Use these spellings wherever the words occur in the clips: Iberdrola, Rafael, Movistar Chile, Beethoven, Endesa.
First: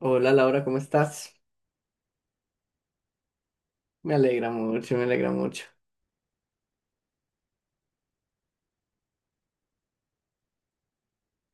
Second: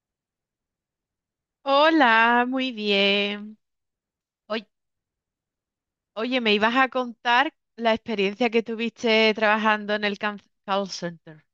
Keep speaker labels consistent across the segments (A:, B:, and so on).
A: Hola, Laura, ¿cómo estás?
B: Hola, muy bien.
A: Me alegra
B: Oy-
A: mucho, me alegra mucho.
B: Oye, me ibas a contar la experiencia que tuviste trabajando en el call center.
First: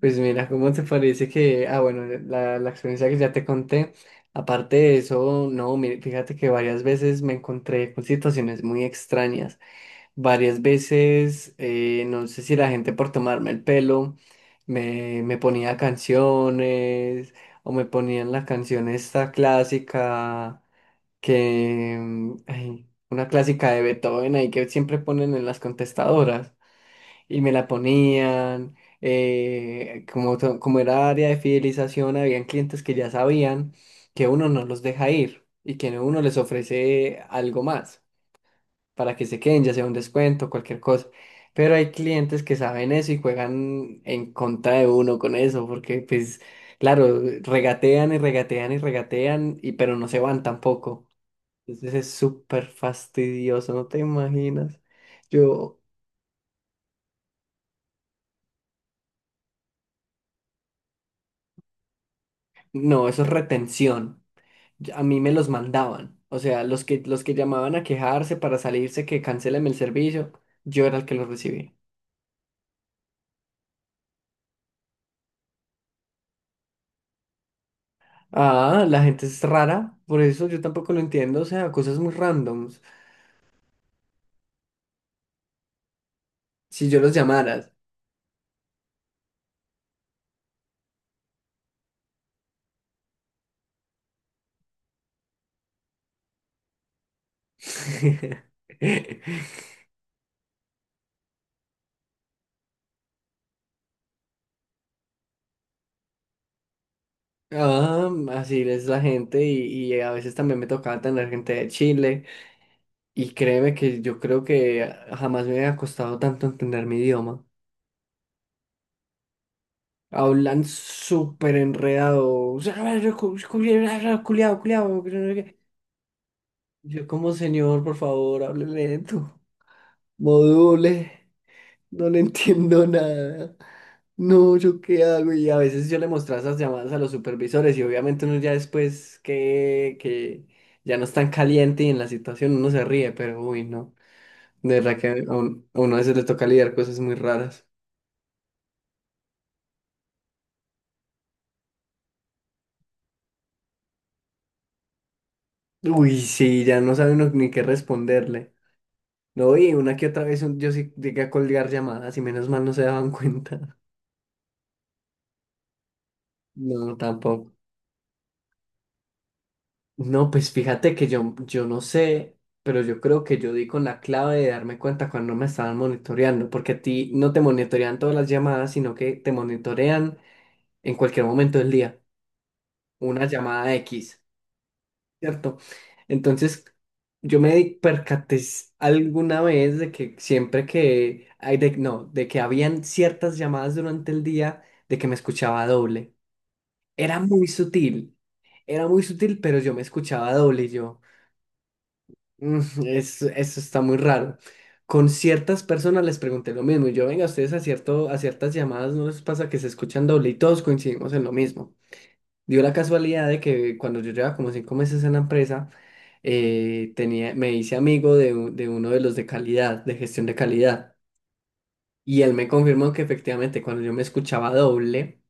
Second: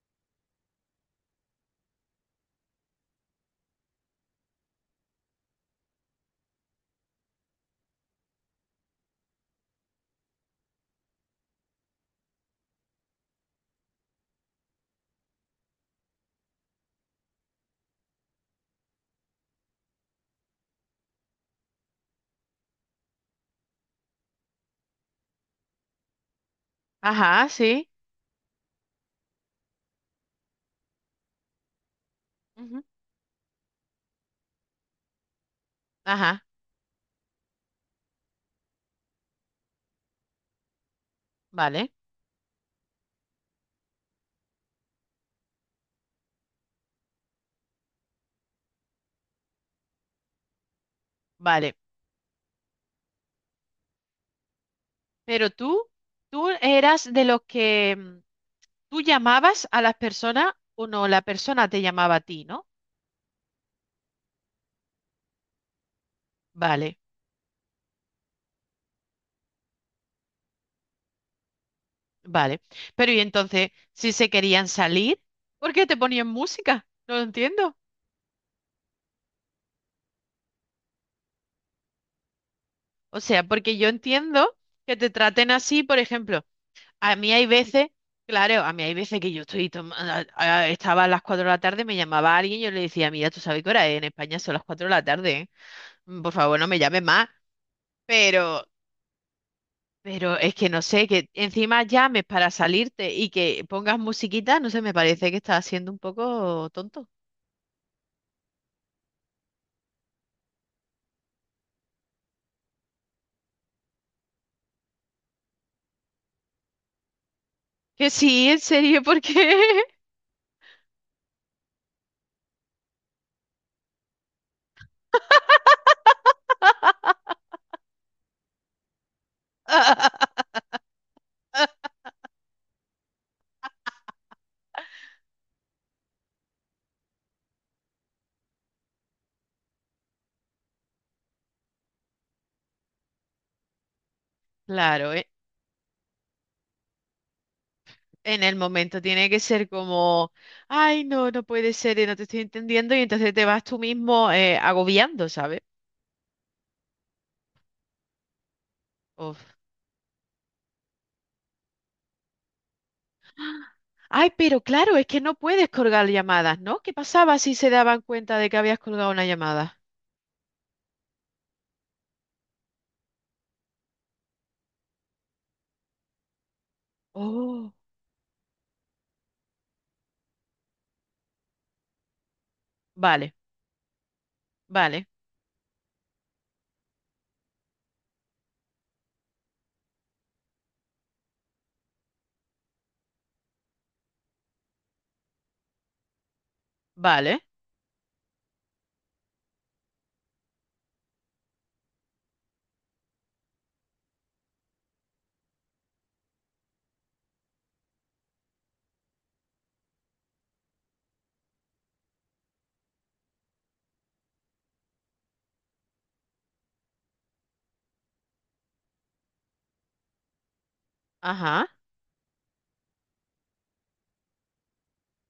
A: Pues mira, ¿cómo te parece que, bueno, la experiencia que ya te conté, aparte de eso, no, mire, fíjate que varias veces me encontré con situaciones muy extrañas. Varias veces, no sé si la gente por tomarme el pelo me ponía canciones o me ponían la canción esta clásica ay, una clásica de Beethoven ahí que siempre ponen en las contestadoras. Y
B: Ajá,
A: me la
B: sí.
A: ponían. Como como era área de fidelización, habían clientes
B: Ujú.
A: que ya sabían que uno no los deja ir y que uno les
B: Ajá,
A: ofrece algo más para que se queden, ya sea un descuento, cualquier cosa. Pero hay
B: vale,
A: clientes que saben eso y juegan en contra de uno con eso, porque pues, claro, regatean y regatean y regatean, pero no se van tampoco.
B: vale.
A: Entonces es súper fastidioso, no te imaginas.
B: Pero
A: Yo,
B: tú eras de los que tú llamabas a las personas o no, la persona te llamaba a ti, ¿no?
A: no, eso es retención. A mí me los mandaban. O sea,
B: Vale,
A: los que llamaban a quejarse para salirse que cancéleme el servicio, yo era el que los recibía.
B: vale. Pero y entonces, si se querían salir, ¿por qué te ponían música? No lo entiendo.
A: Ah, la gente es rara, por eso yo tampoco lo entiendo. O sea, cosas muy randoms.
B: O sea, porque yo entiendo que te traten así, por ejemplo.
A: Si yo los
B: A mí hay
A: llamaras.
B: veces, claro, a mí hay veces que yo estoy estaba a las 4 de la tarde, me llamaba alguien, yo le decía, mira, tú sabes qué hora es, en España son las 4 de la tarde, ¿eh? Por favor, no me llames más. Pero, pero es que no sé, que encima llames para salirte y que pongas musiquita, no sé, me parece que estás siendo un poco tonto.
A: Ah, así es la gente y a veces también me tocaba tener gente de Chile. Y créeme que yo creo que jamás me había costado tanto entender mi idioma.
B: Que sí, en serio, ¿por qué?
A: Hablan súper enredado. Culeado, culeado, culeado, que no sé qué. Yo como, señor, por favor, hable lento. Module. No le entiendo nada. No, ¿yo qué hago? Y a veces yo le mostraba esas llamadas a los supervisores y obviamente uno ya después que ya no es tan caliente y en la situación uno se ríe, pero uy, no. De verdad que
B: Claro,
A: a uno a veces le toca lidiar cosas muy raras.
B: en el momento tiene que ser como, ay, no, no puede ser, no te estoy entendiendo, y entonces te vas tú mismo agobiando, ¿sabes?
A: Uy, sí, ya no sabe uno ni qué responderle.
B: Uf.
A: No, y una que otra vez yo sí llegué a colgar llamadas y menos mal no se daban cuenta.
B: Ay, pero claro, es que no puedes colgar llamadas, ¿no? ¿Qué
A: No,
B: pasaba
A: tampoco.
B: si se daban cuenta de que habías colgado una llamada?
A: No, pues fíjate que yo no sé, pero yo creo que yo di con la clave de darme cuenta cuando me estaban monitoreando, porque a ti no te
B: Oh,
A: monitorean todas las llamadas, sino que te monitorean en cualquier momento del día. Una
B: vale,
A: llamada X.
B: vale,
A: ¿Cierto? Entonces, percaté alguna vez de que siempre no, de que habían ciertas llamadas durante el día de que me escuchaba doble. Era
B: vale.
A: muy sutil, era muy sutil, pero yo me escuchaba doble y yo, eso, está muy raro". Con ciertas personas les pregunté lo mismo y yo, venga, cierto, a ciertas llamadas no les pasa que se escuchan doble, y todos coincidimos en lo mismo. Dio la casualidad de que cuando yo llevaba como cinco meses en la empresa, me hice amigo de, de uno de los de calidad, de gestión de calidad.
B: Ajá.
A: Y él me confirmó que efectivamente cuando yo me escuchaba doble,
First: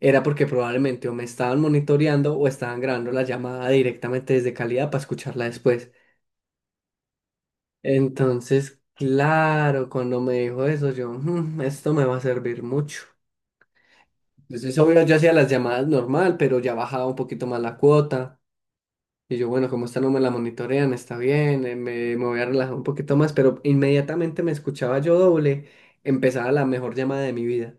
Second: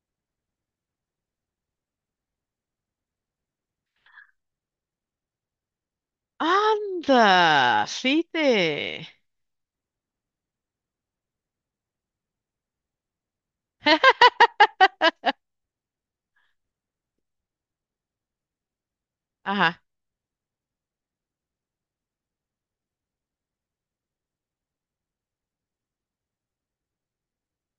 A: era porque probablemente o me estaban monitoreando o estaban grabando la llamada directamente desde calidad para escucharla después.
B: Anda,
A: Entonces,
B: fíjate.
A: claro, cuando me dijo eso, yo, "Mm, esto me va a servir mucho". Entonces, obvio, yo hacía las llamadas normal, pero ya bajaba un poquito más la cuota. Y yo, bueno,
B: Ajá.
A: como esta no me la monitorean, está bien, me voy a relajar un poquito más, pero inmediatamente me escuchaba yo doble, empezaba la mejor llamada de mi vida.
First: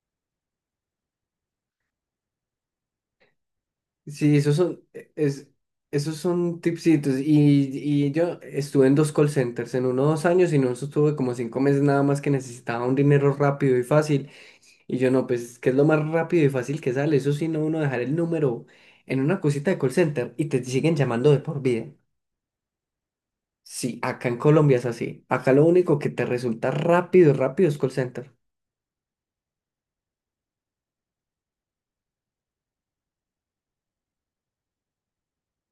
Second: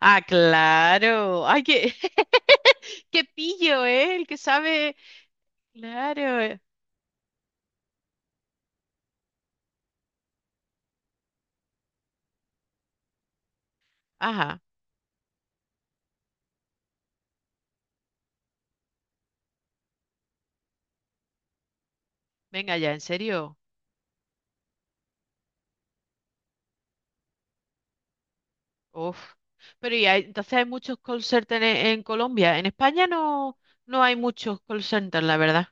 B: Ah, claro. Ay, qué, qué pillo, ¿eh? El
A: Sí,
B: que sabe.
A: esos
B: Claro.
A: son tipsitos. Y yo estuve en dos call centers, en uno dos años, y no estuve como cinco meses nada más que necesitaba un dinero rápido y fácil.
B: Ajá.
A: Y yo no, pues, ¿qué es lo más rápido y fácil que sale? Eso sí, no uno dejar el número en una cosita de call center y te siguen llamando de por vida.
B: Venga ya, en serio.
A: Sí, acá en Colombia es así. Acá lo único que te resulta rápido, rápido es call center.
B: Uf. Pero entonces hay muchos call centers en Colombia. En España no, no hay muchos call centers, la verdad.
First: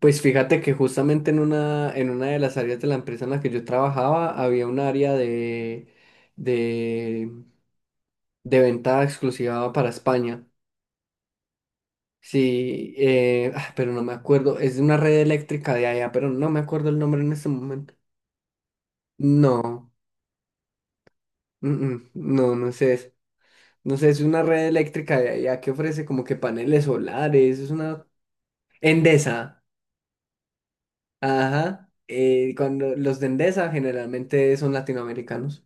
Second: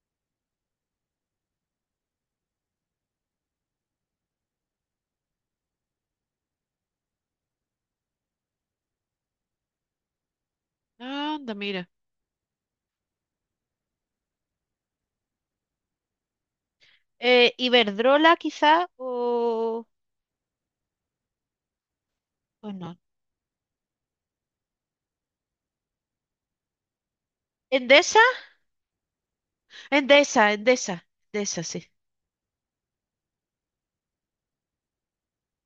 A: Pues fíjate que justamente en una de las áreas de la empresa en la que yo trabajaba había un área de, de venta exclusiva para España.
B: Ah, anda, mira.
A: Sí, pero no me acuerdo. Es de una red eléctrica de allá, pero no me acuerdo el nombre en este momento.
B: Iberdrola quizá o...
A: No, no, no
B: Pues
A: sé
B: no.
A: eso. No sé, es una red eléctrica de allá que ofrece como que paneles solares. Es una
B: ¿Endesa?
A: Endesa.
B: Endesa, Endesa. Endesa, sí.
A: Ajá. Cuando los de Endesa generalmente son latinoamericanos.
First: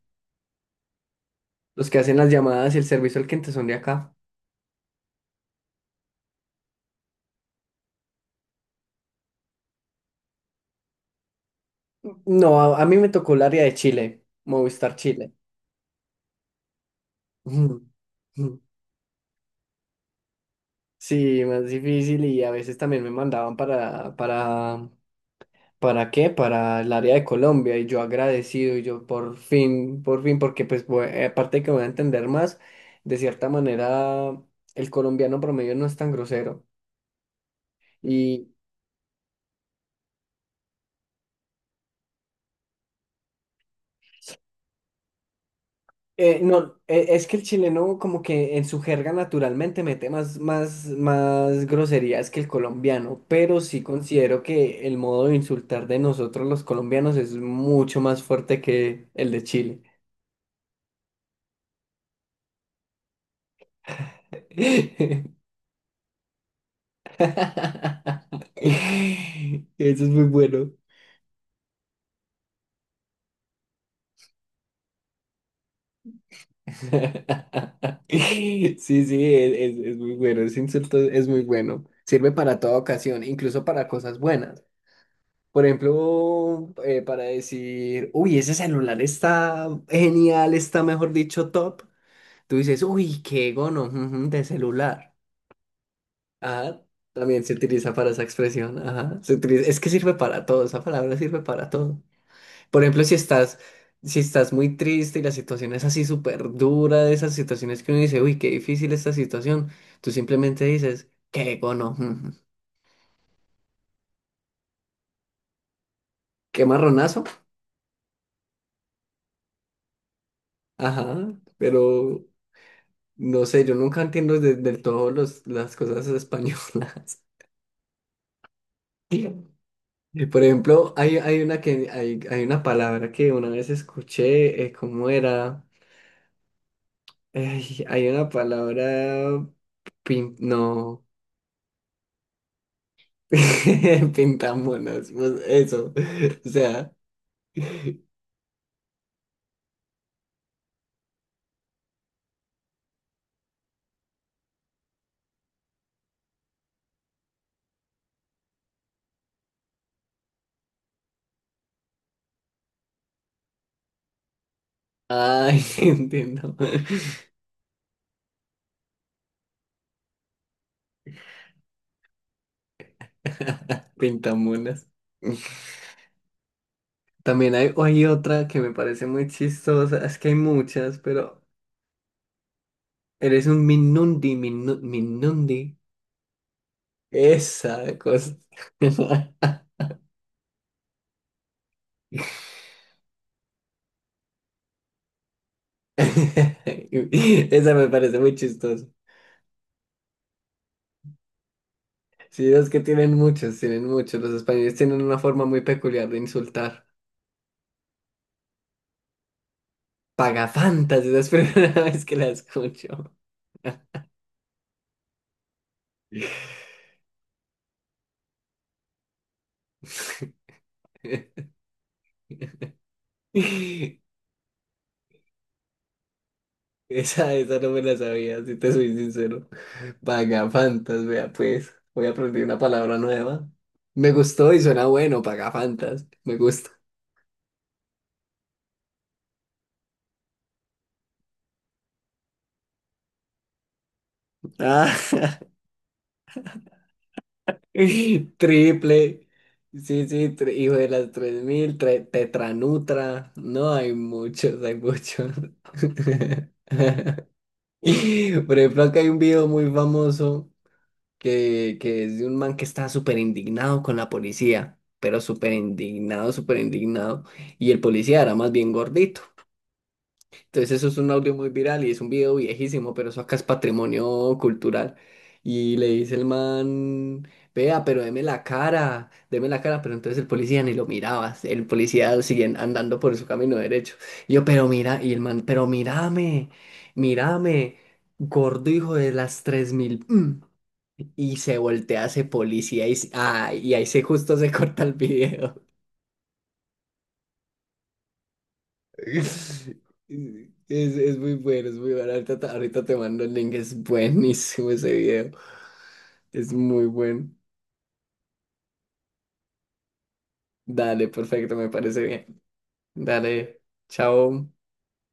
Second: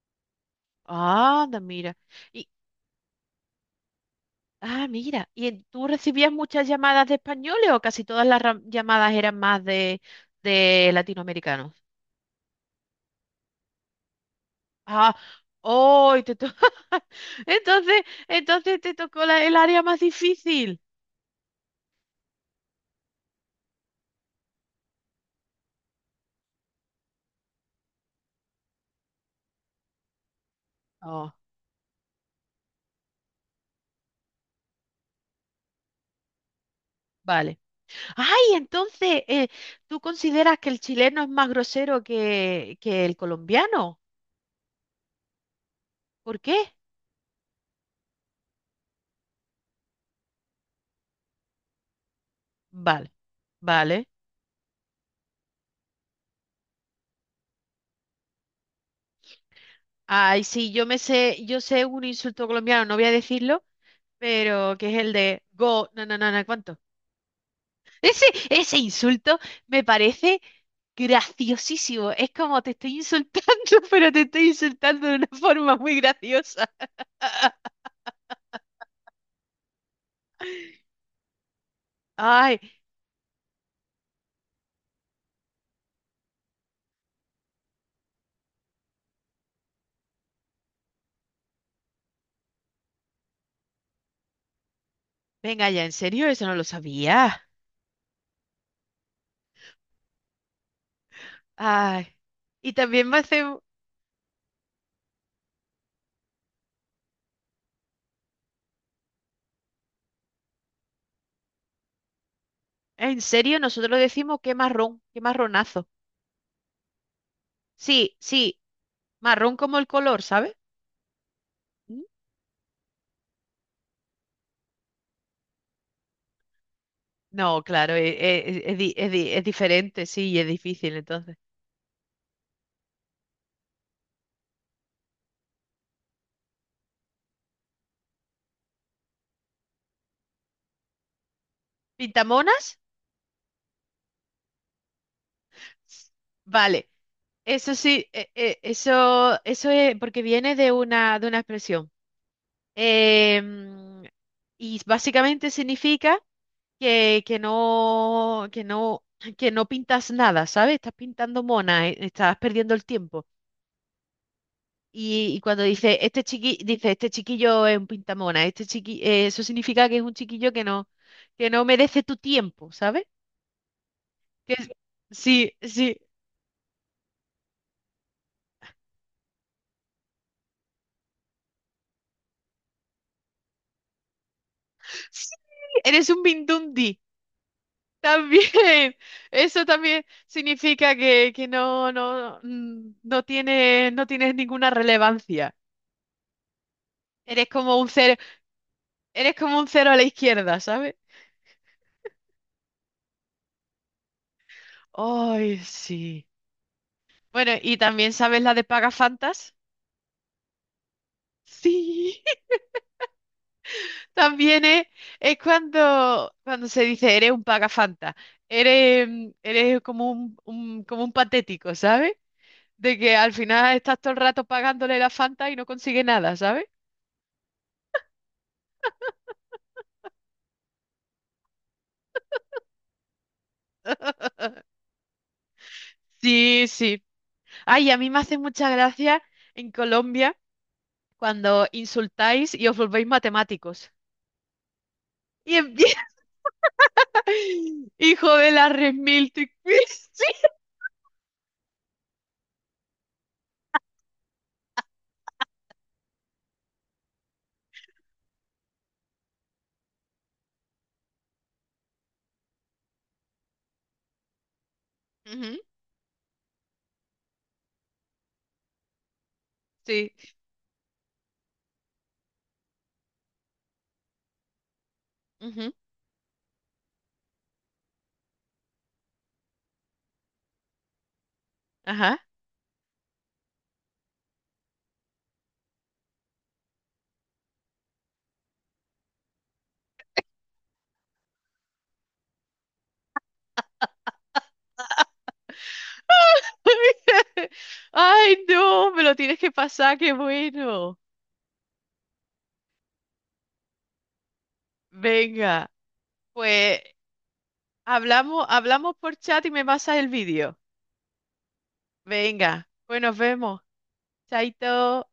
B: Ah, anda,
A: Los
B: mira.
A: que hacen las
B: Y,
A: llamadas y el servicio al cliente son de acá.
B: ah, mira. ¿Y tú recibías muchas llamadas de españoles o casi todas las llamadas eran más de latinoamericanos?
A: No, a mí me tocó el área de Chile, Movistar
B: Ah,
A: Chile.
B: hoy
A: Ujú,
B: Entonces,
A: ujú.
B: entonces te tocó el área más difícil.
A: Sí, más difícil y a veces también me mandaban ¿para qué? Para el área de Colombia y yo agradecido y yo por fin, porque pues
B: Oh,
A: aparte de que voy a entender más, de cierta manera el colombiano promedio no es tan grosero.
B: vale. Ay, entonces, ¿tú consideras que el chileno es más grosero que el colombiano? ¿Por qué?
A: No, es que el chileno como que en su jerga naturalmente mete más groserías que el
B: Vale,
A: colombiano, pero sí
B: vale.
A: considero que el modo de insultar de nosotros los colombianos es mucho más fuerte que el de Chile.
B: Ay, sí, yo me sé, yo sé un insulto colombiano, no voy a decirlo, pero que es el de go, no, no, no, no, ¿cuánto? Ese, ese insulto me
A: Eso es muy
B: parece
A: bueno.
B: graciosísimo. Es como te estoy insultando, pero te estoy insultando de una forma muy graciosa.
A: Sí, sí, es, es muy bueno, ese insulto es muy bueno. Sirve para
B: Ay,
A: toda ocasión, incluso para cosas buenas. Por ejemplo, para decir, uy, ese celular está genial, está mejor dicho top. Tú dices, uy, qué gono ujú, de celular.
B: venga ya, ¿en serio? Eso no lo
A: Ajá,
B: sabía.
A: también se utiliza para esa expresión. Es que sirve para todo, esa palabra sirve para todo.
B: Ay. Y
A: Por ejemplo,
B: también me hace.
A: si estás muy triste y la situación es así súper dura, de esas situaciones que uno dice, uy, qué difícil esta situación, tú simplemente dices, qué gono, ujú,
B: En serio, nosotros decimos qué marrón, qué marronazo.
A: qué marronazo.
B: Sí, sí, marrón como el color, ¿sabes?
A: Ajá,
B: ¿Mm?
A: pero no sé, yo nunca entiendo del todo las cosas españolas.
B: No, claro, es, es es diferente,
A: Y,
B: sí, y
A: por
B: es
A: ejemplo,
B: difícil
A: hay,
B: entonces.
A: hay una que hay una palabra que una vez escuché, ¿cómo era? Ay, hay una palabra no.
B: ¿Pintamonas?
A: Pintamonas, pues, eso. O
B: Vale,
A: sea,
B: eso sí, eso, eso es porque viene de una expresión. Em, y básicamente significa que no, que no, que no pintas nada, ¿sabes? Estás pintando mona, estás perdiendo el tiempo. Y
A: ay,
B: cuando dice este
A: entiendo.
B: chiqui, dice este chiquillo es un pintamona, este chiqui, eso significa que es un chiquillo que no merece tu tiempo, ¿sabes? Que es-
A: Pintamonas.
B: sí, sí,
A: También hay otra que me parece muy chistosa, es que hay muchas, pero eres un Minundi,
B: sí,
A: Minundi.
B: eres un mindundi.
A: Esa cosa.
B: También, eso también significa que no, no, no tienes, no tienes ninguna relevancia. Eres
A: Esa
B: como
A: me
B: un cero,
A: parece muy chistosa.
B: eres como un cero a la izquierda, ¿sabes?
A: Sí, es que tienen muchos, tienen muchos. Los españoles tienen una forma
B: Ay,
A: muy peculiar de
B: sí.
A: insultar.
B: Bueno, ¿y también sabes la de Pagafantas?
A: Pagafantas, esa es la primera vez que
B: Sí.
A: la escucho.
B: También es cuando, cuando se dice eres un pagafanta, eres, eres como un, como un patético, ¿sabes? De que al final estás todo el rato pagándole la Fanta y no consigue nada, ¿sabes?
A: Esa no me la sabía, si te soy sincero. Pagafantas, vea pues. Voy a aprender una palabra nueva. Me gustó y suena bueno, pagafantas. Me
B: Sí,
A: gusta.
B: sí. Ay, a mí me hace mucha gracia en Colombia cuando insultáis y os volvéis matemáticos.
A: Ah,
B: Y empieza, hijo de la red
A: triple.
B: mil
A: Sí,
B: Sí,
A: sí, hijo de las 3000, tetranutra. No, hay muchos, hay muchos. Por ejemplo, acá hay un video muy famoso que es de un man que está súper indignado con la policía, pero súper
B: ujú,
A: indignado, súper indignado. Y el policía era más bien gordito.
B: sí.
A: Entonces eso es un audio muy viral y es un video viejísimo, pero eso acá es patrimonio cultural.
B: Ujú.
A: Y le dice el man, vea, pero deme la cara, pero entonces el policía ni lo miraba, el
B: Ajá.
A: policía sigue andando por su camino derecho. Y yo, pero mira, y el man, pero mírame, mírame, gordo hijo de las tres mil. Mm". Y se voltea ese policía y ahí se justo se corta el video.
B: Ay, no, me lo tienes que pasar, qué bueno.
A: Es muy bueno, es muy bueno. Ahorita te mando el link, es buenísimo ese video.
B: Venga,
A: Es
B: pues
A: muy bueno.
B: hablamos, hablamos por chat y me pasas el vídeo.
A: Dale, perfecto, me parece bien.
B: Venga, pues nos vemos.
A: Dale, chao.
B: Chaito.